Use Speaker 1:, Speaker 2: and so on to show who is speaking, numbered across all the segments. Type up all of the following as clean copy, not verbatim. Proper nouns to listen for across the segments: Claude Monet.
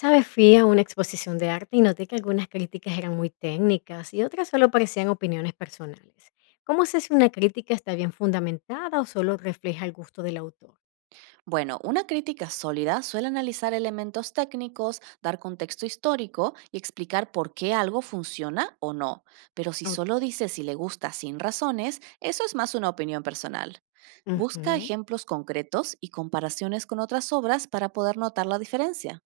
Speaker 1: ¿Sabes? Fui a una exposición de arte y noté que algunas críticas eran muy técnicas y otras solo parecían opiniones personales. ¿Cómo sé si una crítica está bien fundamentada o solo refleja el gusto del autor?
Speaker 2: Bueno, una crítica sólida suele analizar elementos técnicos, dar contexto histórico y explicar por qué algo funciona o no. Pero si solo
Speaker 1: Ok.
Speaker 2: dice si le gusta sin razones, eso es más una opinión personal. Busca
Speaker 1: Ujú.
Speaker 2: ejemplos concretos y comparaciones con otras obras para poder notar la diferencia.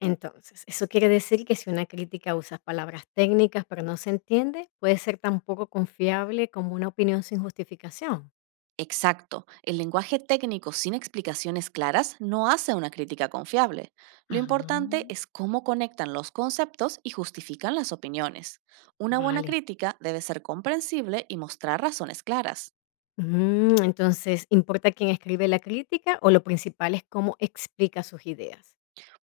Speaker 1: Entonces, eso quiere decir que si una crítica usa palabras técnicas pero no se entiende, puede ser tan poco confiable como una opinión sin justificación.
Speaker 2: Exacto, el lenguaje técnico sin explicaciones claras no hace una crítica confiable. Lo
Speaker 1: Ah,
Speaker 2: importante es cómo conectan los conceptos y justifican las opiniones. Una buena
Speaker 1: vale.
Speaker 2: crítica debe ser comprensible y mostrar razones claras.
Speaker 1: Mm, entonces, ¿importa quién escribe la crítica o lo principal es cómo explica sus ideas?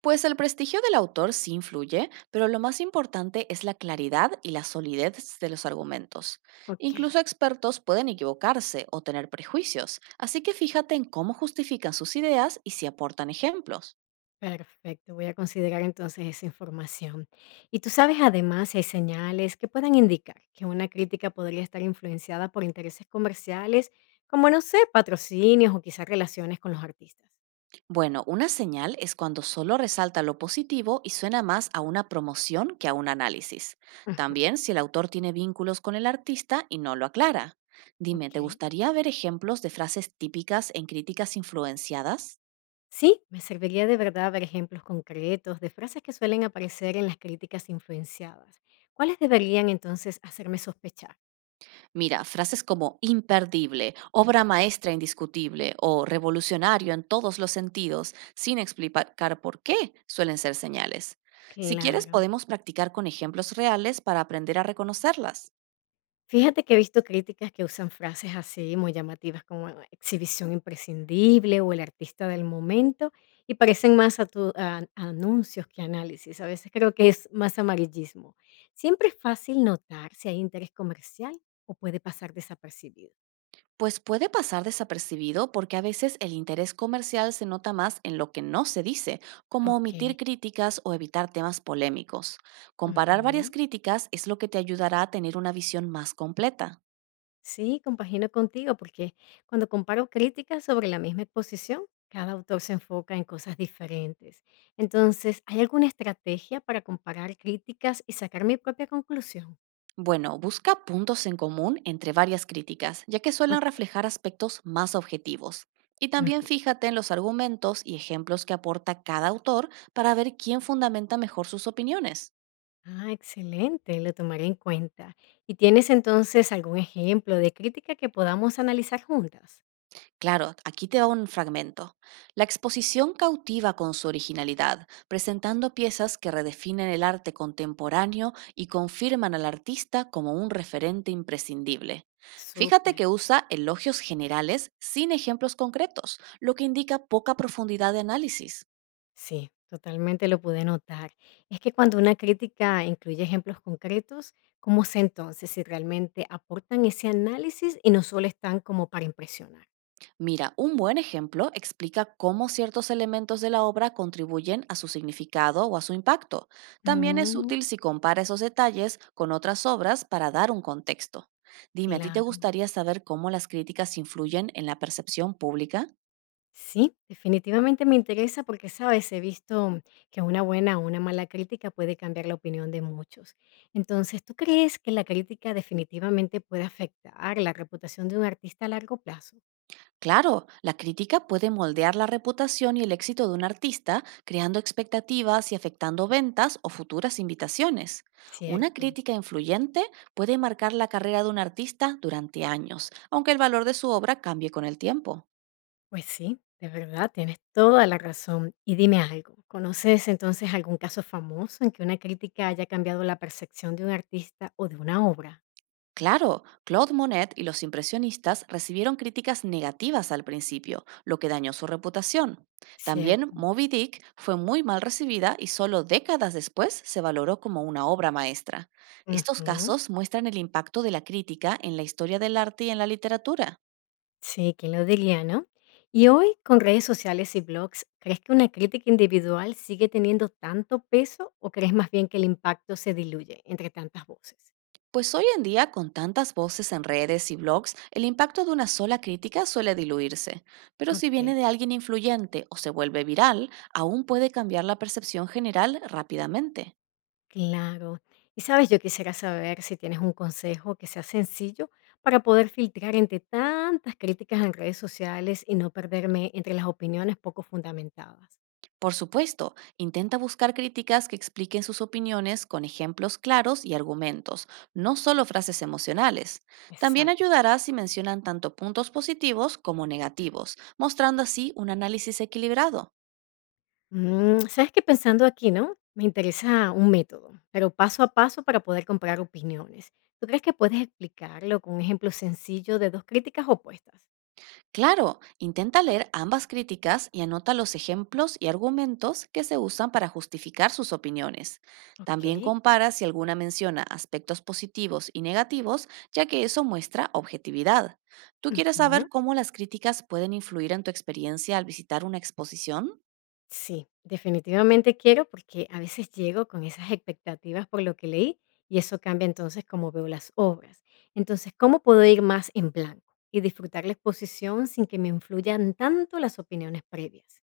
Speaker 2: Pues el prestigio del autor sí influye, pero lo más importante es la claridad y la solidez de los argumentos.
Speaker 1: Ok.
Speaker 2: Incluso expertos pueden equivocarse o tener prejuicios, así que fíjate en cómo justifican sus ideas y si aportan ejemplos.
Speaker 1: Perfecto, voy a considerar entonces esa información. ¿Y tú sabes además si hay señales que puedan indicar que una crítica podría estar influenciada por intereses comerciales, como no sé, patrocinios o quizás relaciones con los artistas?
Speaker 2: Bueno, una señal es cuando solo resalta lo positivo y suena más a una promoción que a un análisis.
Speaker 1: Ujú,
Speaker 2: También si el autor tiene vínculos con el artista y no lo aclara. Dime,
Speaker 1: ok.
Speaker 2: ¿te gustaría ver ejemplos de frases típicas en críticas influenciadas?
Speaker 1: Sí, me serviría de verdad ver ejemplos concretos de frases que suelen aparecer en las críticas influenciadas. ¿Cuáles deberían entonces hacerme sospechar?
Speaker 2: Mira, frases como imperdible, obra maestra indiscutible o revolucionario en todos los sentidos, sin explicar por qué, suelen ser señales. Si quieres,
Speaker 1: Claro.
Speaker 2: podemos practicar con ejemplos reales para aprender a reconocerlas.
Speaker 1: Fíjate que he visto críticas que usan frases así muy llamativas como exhibición imprescindible o el artista del momento y parecen más a anuncios que análisis. A veces creo que es más amarillismo. ¿Siempre es fácil notar si hay interés comercial o puede pasar desapercibido?
Speaker 2: Pues puede pasar desapercibido porque a veces el interés comercial se nota más en lo que no se dice, como
Speaker 1: Ok.
Speaker 2: omitir críticas o evitar temas polémicos. Comparar varias
Speaker 1: Ujú.
Speaker 2: críticas es lo que te ayudará a tener una visión más completa.
Speaker 1: Sí, compagino contigo, porque cuando comparo críticas sobre la misma exposición, cada autor se enfoca en cosas diferentes. Entonces, ¿hay alguna estrategia para comparar críticas y sacar mi propia conclusión?
Speaker 2: Bueno, busca puntos en común entre varias críticas, ya que
Speaker 1: Ok.
Speaker 2: suelen reflejar aspectos más objetivos. Y también
Speaker 1: Ujú.
Speaker 2: fíjate en los argumentos y ejemplos que aporta cada autor para ver quién fundamenta mejor sus opiniones.
Speaker 1: Ah, excelente, lo tomaré en cuenta. ¿Y tienes entonces algún ejemplo de crítica que podamos analizar juntas?
Speaker 2: Claro, aquí te va un fragmento. La exposición cautiva con su originalidad, presentando piezas que redefinen el arte contemporáneo y confirman al artista como un referente imprescindible. Fíjate
Speaker 1: Súper.
Speaker 2: que usa elogios generales sin ejemplos concretos, lo que indica poca profundidad de análisis.
Speaker 1: Sí, totalmente lo pude notar. Es que cuando una crítica incluye ejemplos concretos, ¿cómo sé entonces si realmente aportan ese análisis y no solo están como para impresionar?
Speaker 2: Mira, un buen ejemplo explica cómo ciertos elementos de la obra contribuyen a su significado o a su impacto. También es
Speaker 1: Mm,
Speaker 2: útil si compara esos detalles con otras obras para dar un contexto. Dime, ¿a ti te
Speaker 1: claro.
Speaker 2: gustaría saber cómo las críticas influyen en la percepción pública?
Speaker 1: Sí, definitivamente me interesa porque, sabes, he visto que una buena o una mala crítica puede cambiar la opinión de muchos. Entonces, ¿tú crees que la crítica definitivamente puede afectar la reputación de un artista a largo plazo?
Speaker 2: Claro, la crítica puede moldear la reputación y el éxito de un artista, creando expectativas y afectando ventas o futuras invitaciones. Una
Speaker 1: Cierto.
Speaker 2: crítica influyente puede marcar la carrera de un artista durante años, aunque el valor de su obra cambie con el tiempo.
Speaker 1: Pues sí, de verdad, tienes toda la razón. Y dime algo, ¿conoces entonces algún caso famoso en que una crítica haya cambiado la percepción de un artista o de una obra?
Speaker 2: Claro, Claude Monet y los impresionistas recibieron críticas negativas al principio, lo que dañó su reputación. También
Speaker 1: Cierto.
Speaker 2: Moby Dick fue muy mal recibida y solo décadas después se valoró como una obra maestra. Estos
Speaker 1: Ujú.
Speaker 2: casos muestran el impacto de la crítica en la historia del arte y en la literatura.
Speaker 1: Sí, ¿quién lo diría, no? Y hoy, con redes sociales y blogs, ¿crees que una crítica individual sigue teniendo tanto peso o crees más bien que el impacto se diluye entre tantas voces?
Speaker 2: Pues hoy en día, con tantas voces en redes y blogs, el impacto de una sola crítica suele diluirse. Pero si
Speaker 1: Ok.
Speaker 2: viene de alguien influyente o se vuelve viral, aún puede cambiar la percepción general rápidamente.
Speaker 1: Claro. Y sabes, yo quisiera saber si tienes un consejo que sea sencillo para poder filtrar entre tantas críticas en redes sociales y no perderme entre las opiniones poco fundamentadas.
Speaker 2: Por supuesto, intenta buscar críticas que expliquen sus opiniones con ejemplos claros y argumentos, no solo frases emocionales. También
Speaker 1: Exacto.
Speaker 2: ayudará si mencionan tanto puntos positivos como negativos, mostrando así un análisis equilibrado.
Speaker 1: Mm, sabes que pensando aquí, ¿no? Me interesa un método, pero paso a paso para poder comprar opiniones. ¿Tú crees que puedes explicarlo con un ejemplo sencillo de dos críticas opuestas?
Speaker 2: Claro, intenta leer ambas críticas y anota los ejemplos y argumentos que se usan para justificar sus opiniones.
Speaker 1: Ok.
Speaker 2: También compara si alguna menciona aspectos positivos y negativos, ya que eso muestra objetividad. ¿Tú quieres
Speaker 1: Ujú.
Speaker 2: saber cómo las críticas pueden influir en tu experiencia al visitar una exposición?
Speaker 1: Sí, definitivamente quiero porque a veces llego con esas expectativas por lo que leí y eso cambia entonces cómo veo las obras. Entonces, ¿cómo puedo ir más en blanco y disfrutar la exposición sin que me influyan tanto las opiniones previas?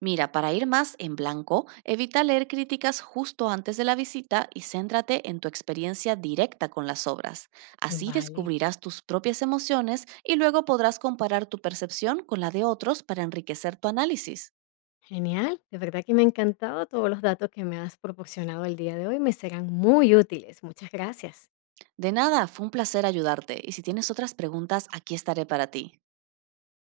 Speaker 2: Mira, para ir más en blanco, evita leer críticas justo antes de la visita y céntrate en tu experiencia directa con las obras. Así
Speaker 1: Vale,
Speaker 2: descubrirás tus propias emociones y luego podrás comparar tu percepción con la de otros para enriquecer tu análisis.
Speaker 1: genial. De verdad que me ha encantado todos los datos que me has proporcionado el día de hoy. Me serán muy útiles. Muchas gracias.
Speaker 2: De nada, fue un placer ayudarte y si tienes otras preguntas, aquí estaré para ti.